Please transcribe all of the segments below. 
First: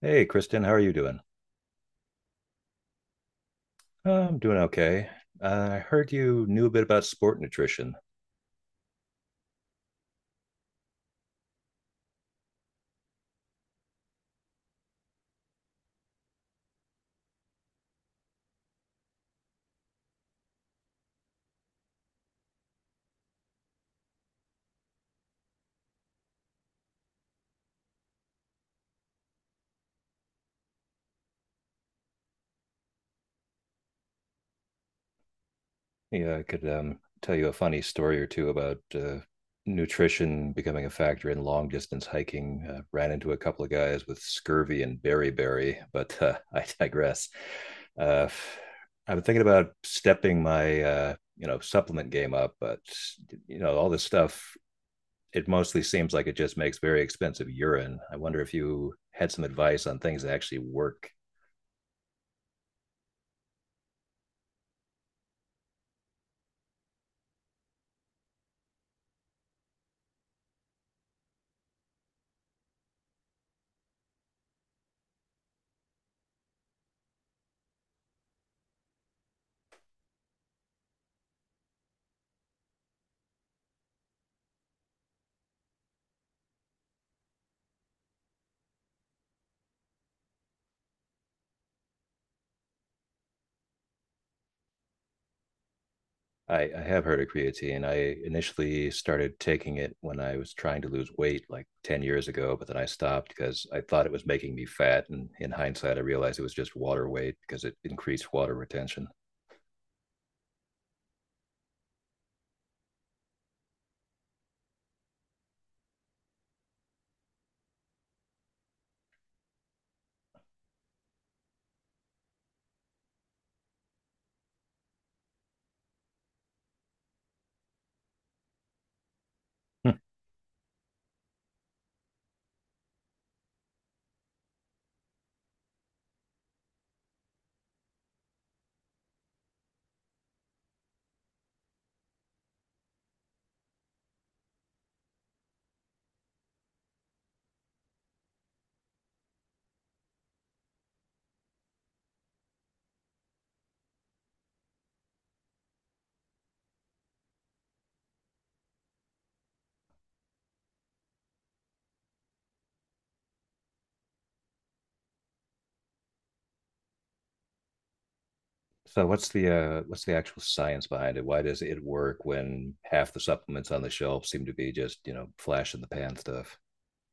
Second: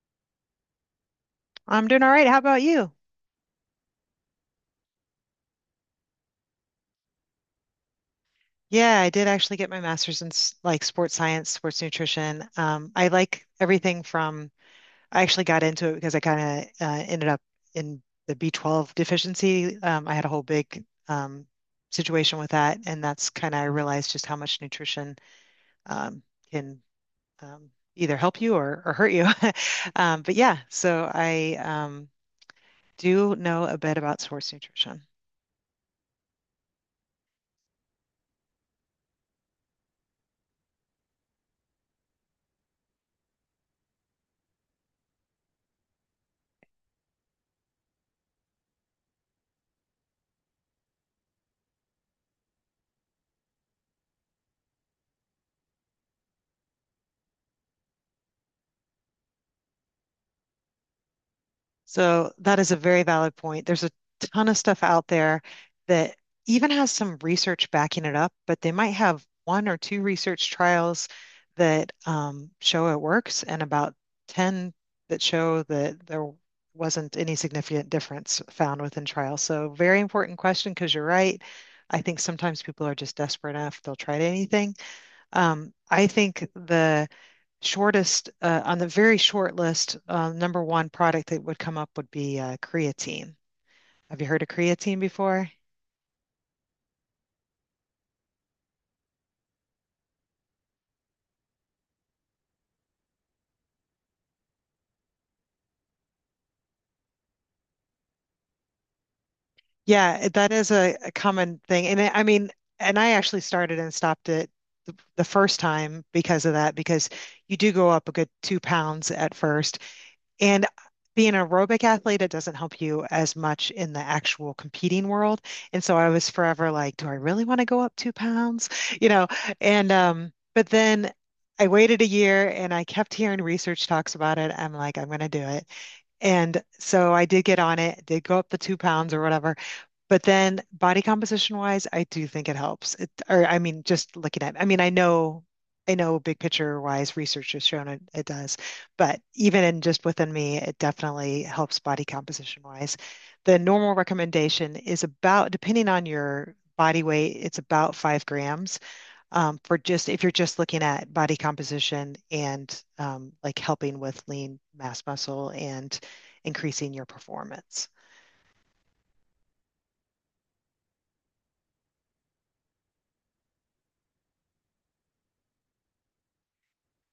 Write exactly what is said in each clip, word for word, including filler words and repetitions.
Hey, Kristen, how are you doing? I'm doing all right. How about you? I'm doing okay. Uh, I heard you knew a bit about sport nutrition. Yeah, I did actually get my master's in s- like sports science, sports nutrition. Um, I like everything from. I actually got into it because I kind of uh, ended up in the B twelve deficiency. Um, I had a whole big um, situation with that, and that's kind of I realized just how much nutrition um, can um, either help you or, or hurt you. Um, but yeah, so I um, do know a bit about sports nutrition. Yeah, I could um, tell you a funny story or two about uh, nutrition becoming a factor in long distance hiking. Uh, ran into a couple of guys with scurvy and beriberi, but uh, I digress. Uh, I've been thinking about stepping my uh, you know supplement game up, but you know all this stuff it mostly seems like it just makes very expensive urine. I wonder if you had some advice on things that actually work. So that is a very valid point. There's a ton of stuff out there that even has some research backing it up, but they might have one or two research trials that um, show it works and about ten that show that there wasn't any significant difference found within trials. So very important question because you're right. I think sometimes people are just desperate enough, they'll try anything. Um, I think the shortest uh, on the very short list, uh, number one product that would come up would be uh, creatine. Have you heard of creatine before? I, I have heard of creatine. I initially started taking it when I was trying to lose weight like ten years ago, but then I stopped because I thought it was making me fat. And in hindsight, I realized it was just water weight because it increased water retention. Yeah, it- that is a, a common thing. And I I mean, and I actually started and stopped it the, the first time because of that, because you do go up a good two pounds at first. And being an aerobic athlete, it doesn't help you as much in the actual competing world. And so I was forever like, do I really want to go up two pounds? You know, and Hmm. um, but then I waited a year and I kept hearing research talks about it. I'm like, I'm going to do it. And so I did get on it, did go up the two pounds or whatever. But then body composition wise, I do think it helps. It, or I mean, just looking at, I mean, I know, I know big picture wise research has shown it, it does, but even in just within me, it definitely helps body composition wise. The normal recommendation is about, depending on your body weight, it's about five grams um, for just if you're just looking at body composition and um, like helping with lean mass muscle and increasing your performance. So what's the uh, what's the actual science behind it? Why does it work when half the supplements on the shelf seem to be just you know flash in the pan stuff?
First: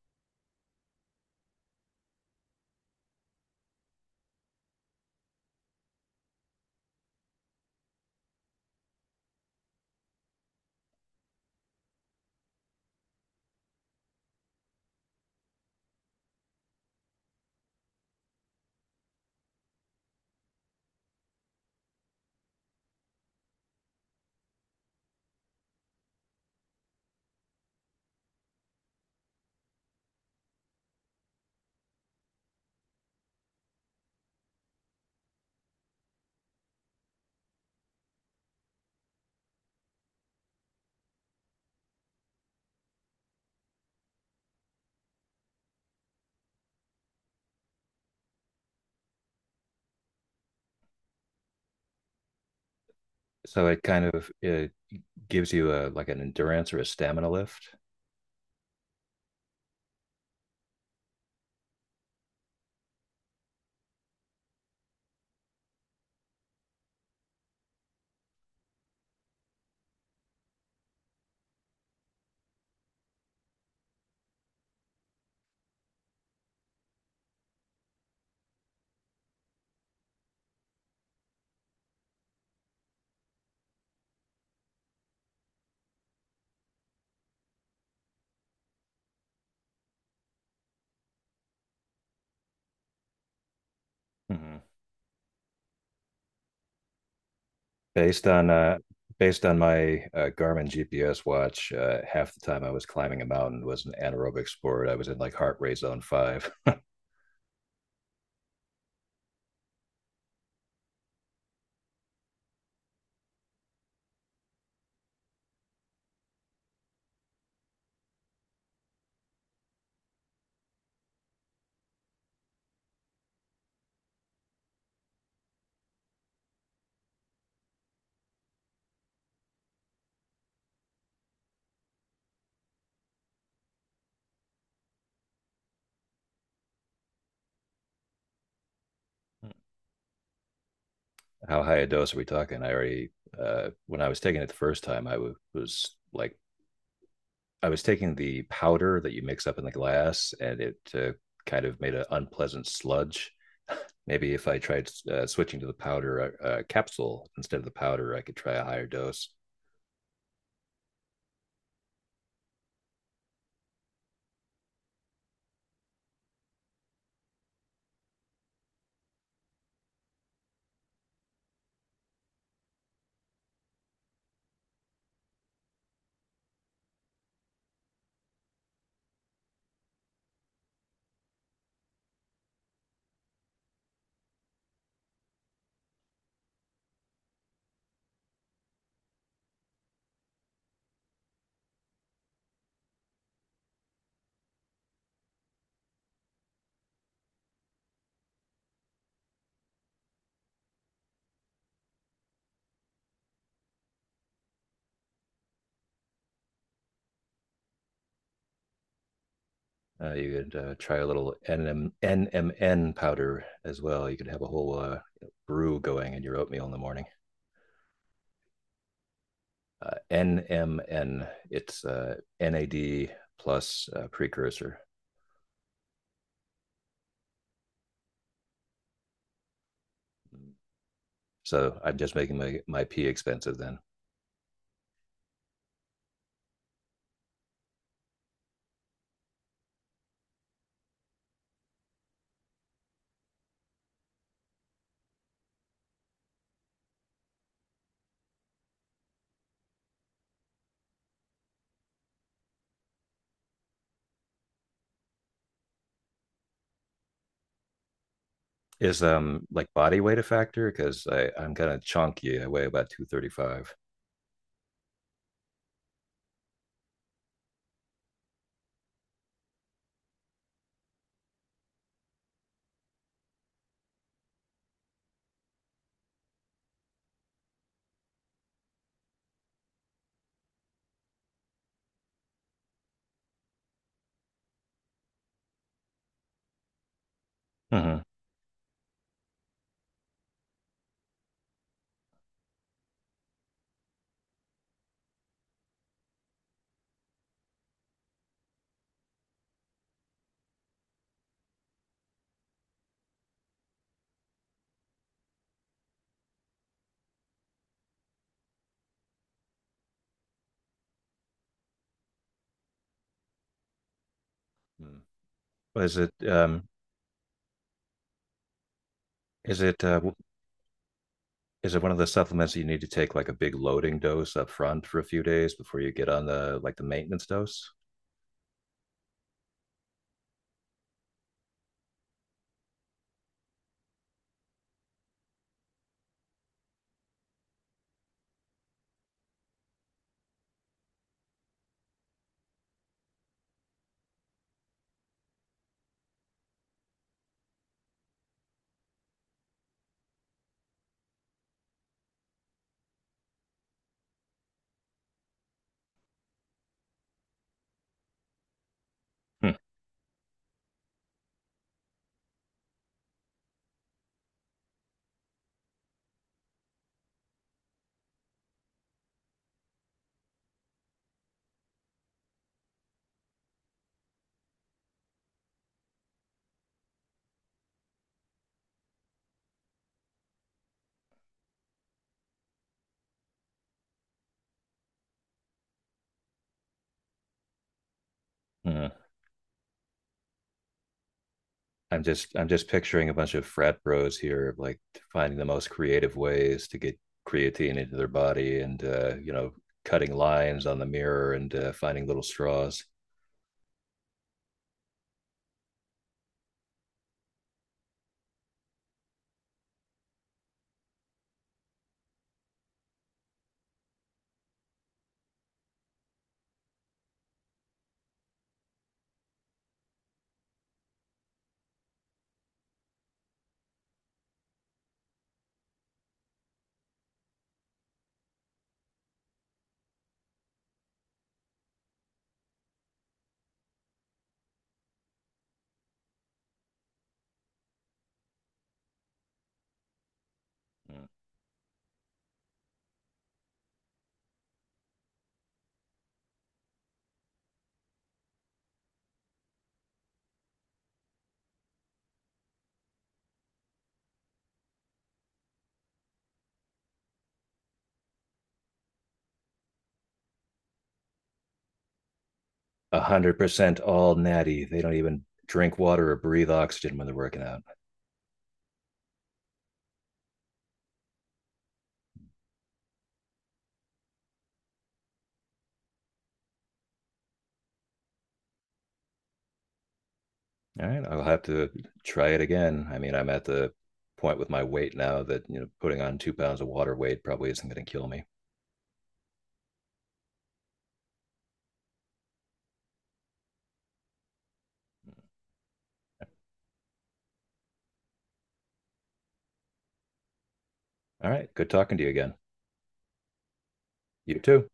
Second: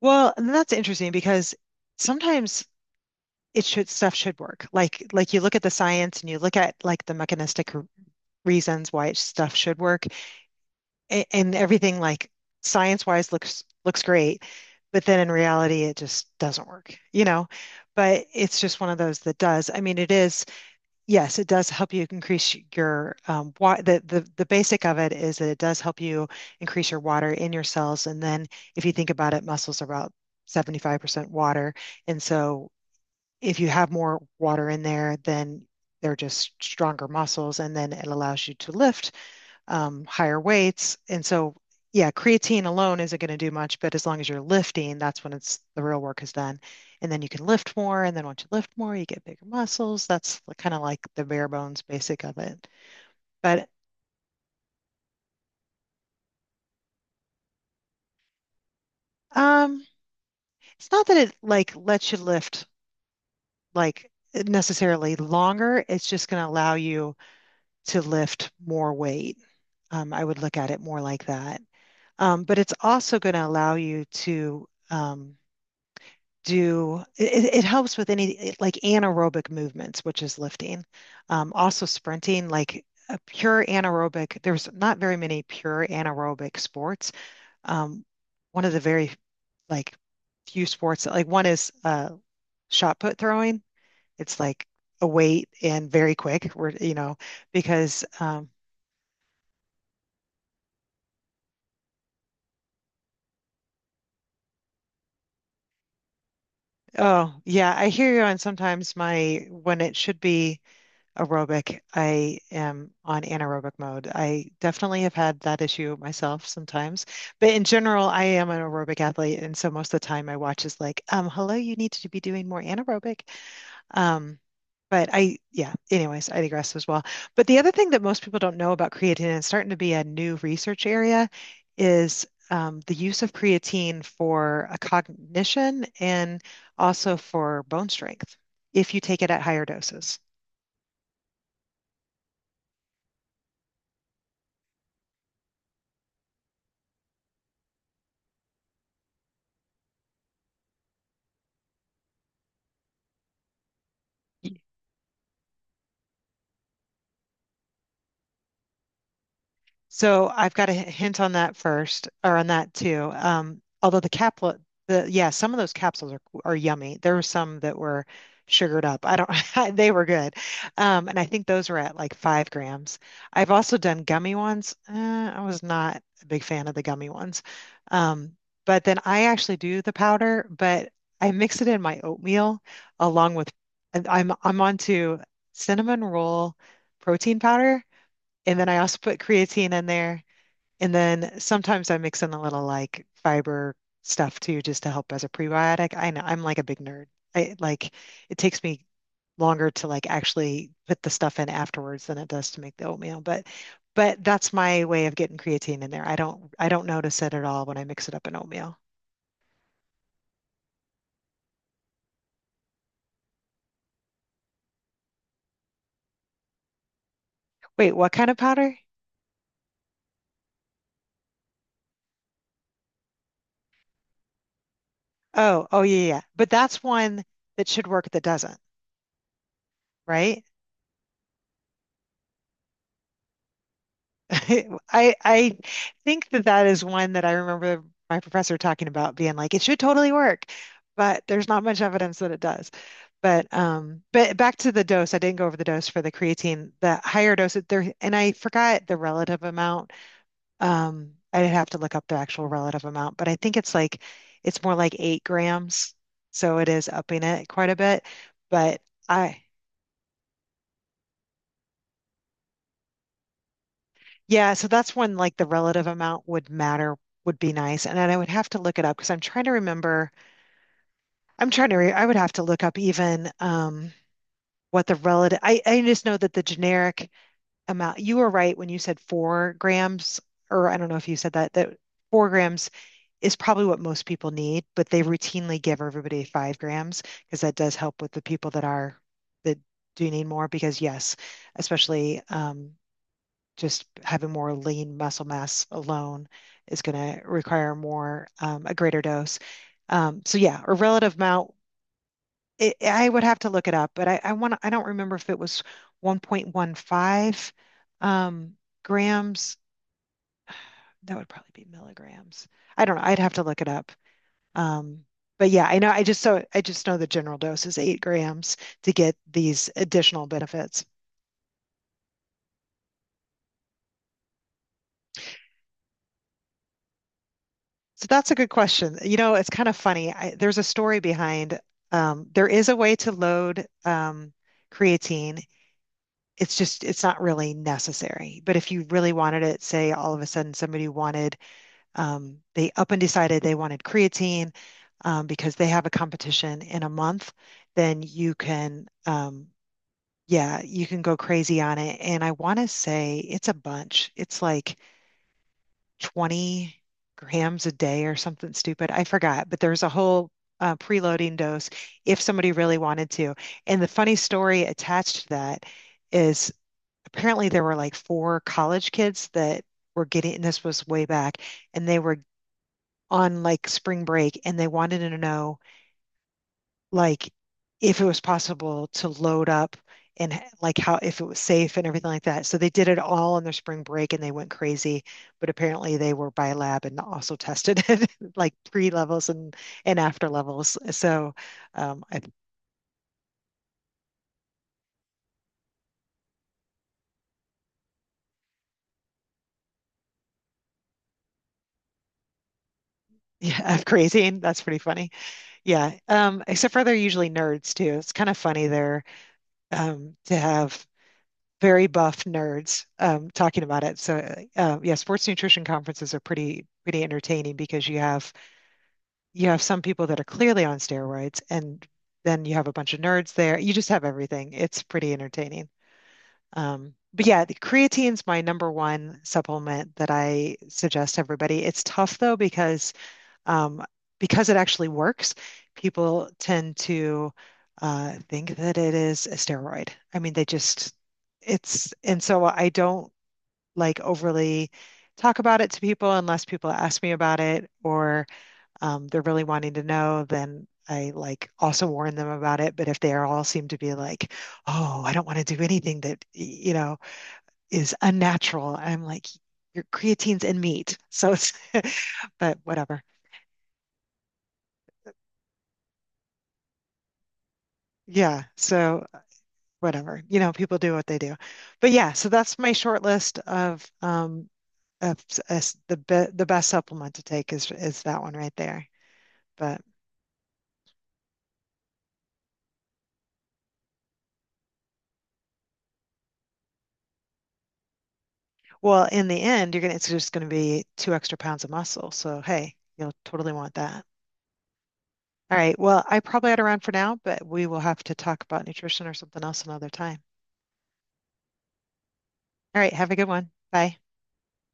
Well, and that's interesting because sometimes it should stuff should work. Like like you look at the science and you look at like the mechanistic r- reasons why it- stuff should work, and, and everything like science wise looks looks great, but then in reality it just doesn't work, you know? But it's just one of those that does. I mean, it is yes, it does help you increase your um, wa the, the the basic of it is that it does help you increase your water in your cells. And then if you think about it, muscles are about seventy-five percent water. And so if you have more water in there, then they're just stronger muscles. And then it allows you to lift um, higher weights. And so, yeah, creatine alone isn't going to do much, but as long as you're lifting, that's when it's the real work is done. And then you can lift more. And then once you lift more, you get bigger muscles. That's kind of like the bare bones basic of it. So But it kind of it gives you a like an endurance or a stamina lift. um, it's not that it like lets you lift like necessarily longer. It's just going to allow you to lift more weight. Um, I would look at it more like that. Um, but it's also going to allow you to um, do it, it helps with any eh, like anaerobic movements, which is lifting. Um, also sprinting, like a pure anaerobic, there's not very many pure anaerobic sports. Um, one of the very like few sports like one is uh shot put throwing. It's Hmm. like a weight and very quick. We're, you know, because Based on um uh, based on my uh, Garmin G P S watch, uh, half the time I was climbing a mountain was an anaerobic sport. I was in like heart rate zone five. oh yeah, I hear you on sometimes my when it should be aerobic. I am on anaerobic mode. I definitely have had that issue myself sometimes. But in general, I am an aerobic athlete. And so most of the time my watch is like, um, hello, you need to be doing more anaerobic. Um, but I, yeah, anyways, I digress as well. But the other thing that most people don't know about creatine, and it's starting to be a new research area, is um, the use of creatine for a cognition and also for bone strength if you take it at higher doses. How high a dose are we talking? I already uh, when I was taking it the first time, I w- was like I was taking the powder that you mix up in the glass, and it uh, kind of made an unpleasant sludge. Maybe if I tried uh, switching to the powder uh, uh, capsule instead of the powder, I could try a higher dose. So I've got a hint on that first, or on that too. Um, although the capsule, the, yeah, some of those capsules are are yummy. There were some that were sugared up. I don't, they were good, um, and I think those were at like five grams. I've also done gummy ones. Uh, I was not a big fan of the gummy ones, um, but then I actually do the powder, but I mix it in my oatmeal along with, and I'm I'm onto cinnamon roll protein powder. And then I also put creatine in there. And then sometimes I mix in a little like fiber stuff too, just to help as a prebiotic. I know I'm like a big nerd. I like it takes me longer to like actually put the stuff in afterwards than it does to make the oatmeal. But but that's my way of getting creatine in there. I don't I don't notice it at all when I mix it up in oatmeal. Uh, you could uh, try a little N M N powder as well. You could have a whole uh, brew going in your oatmeal in the morning. Wait, what kind of powder? Uh, N M N, it's uh, N A D plus uh, precursor. Oh, oh yeah, yeah, yeah. But that's one that should work that doesn't, right? So I'm just making my, my pee expensive then. I I think that that is one that I remember my professor talking about being like it should totally work, but there's not much evidence that it does. But um, but back to the dose, I didn't go over the dose for the creatine. The higher dose there, and I forgot the relative amount. Um, I'd have to look up the actual relative amount, but I think it's like it's more like eight grams, so it is upping it quite a bit. But Is I um like body weight a factor? Because I I'm kind of chunky. I weigh about two thirty five. yeah, so that's when like the relative amount would matter, would be nice. And then I would have to look it up because I'm trying to remember. I'm trying to re I would have to look up even um what the relative I, I just know that the generic amount you were right when you said four grams, or I don't know if you said that that four grams is probably what most people need, but they routinely give everybody five grams because that does Mm-hmm. help with the people that are that do need more because yes, especially um just having more lean muscle mass alone is going to require more, um, a greater dose. Um, so yeah, a relative amount. It, I would have to look it up, but I, I want I don't remember if it was one point one five um, grams. That would probably be milligrams. I don't know. I'd have to look it up. Mm. Um, but yeah, I know. Is I it just so I um just know the general dose is eight grams to get is these it uh, w- additional benefits. is it one of the supplements that you need to take like a big loading dose up front for a few days before you get on the like the maintenance dose? So that's a good question. You know, it's kind of funny. I, there's a story behind. Um, there is a way to load um, creatine. It's just it's not really necessary. But if you really wanted it, say all of a sudden somebody wanted um, they up and decided they wanted creatine um, because they have a competition in a month, then you can um, yeah you can go crazy on it. And I want to say it's a bunch. It's like twenty grams a day or something stupid. I forgot, Hmm. but there's a whole uh, preloading dose if somebody really wanted to. And the funny story attached to that is apparently there were like four college kids that were getting, and this was way back, and they were on like spring break and they wanted to know like if it was possible to load up and h- like how if it was safe and everything like that. So they did it all on their spring break and they went crazy, but apparently they were by lab and also tested it like Hmm. pre levels and and after levels. So I'm um I, just I'm just picturing a bunch of frat bros here like finding the most creative ways to get creatine into their body and uh, you know cutting lines on the mirror and uh, finding little straws. yeah, I'm crazy and that's pretty funny. Yeah. Um except for they're usually nerds too. It's kind of funny there um to have very buff nerds um talking about it. So uh, yeah, sports nutrition conferences are pretty pretty entertaining because you have you have some people that are clearly on steroids, and then you have a bunch of nerds there. You just have everything. It's pretty entertaining. Um, but yeah, the creatine's my number one supplement that I suggest to everybody. It's tough though because um, because it actually works, people tend to uh, think that it is a steroid. I mean, they just it's and so I don't like overly talk about it to people unless people ask me about it or um, they're really wanting to know, then I like also warn them about it. But if they all seem to be like, oh, I don't want to do anything that, you know, is unnatural, I'm like, your creatine's in meat. So it's, but whatever. one hundred percent all natty. They don't even drink water or breathe oxygen when they're working out. Yeah. So whatever, you know, people do what they do. But yeah, so that's my short list of, um, of, s- the be the best supplement to take is is that one right there. But All right, I'll have to try it again. I mean, I'm at the point with my weight now that, you know, putting on two pounds of water weight probably isn't going to kill me. well, in the end, you're gonna it's just gonna be two extra pounds of muscle. So hey, you'll totally want that. All right. Well, I probably ought to run for now, but we will have to talk about nutrition or something else another time. All right, good talking to you again. All right. Have a good one. Bye. You too.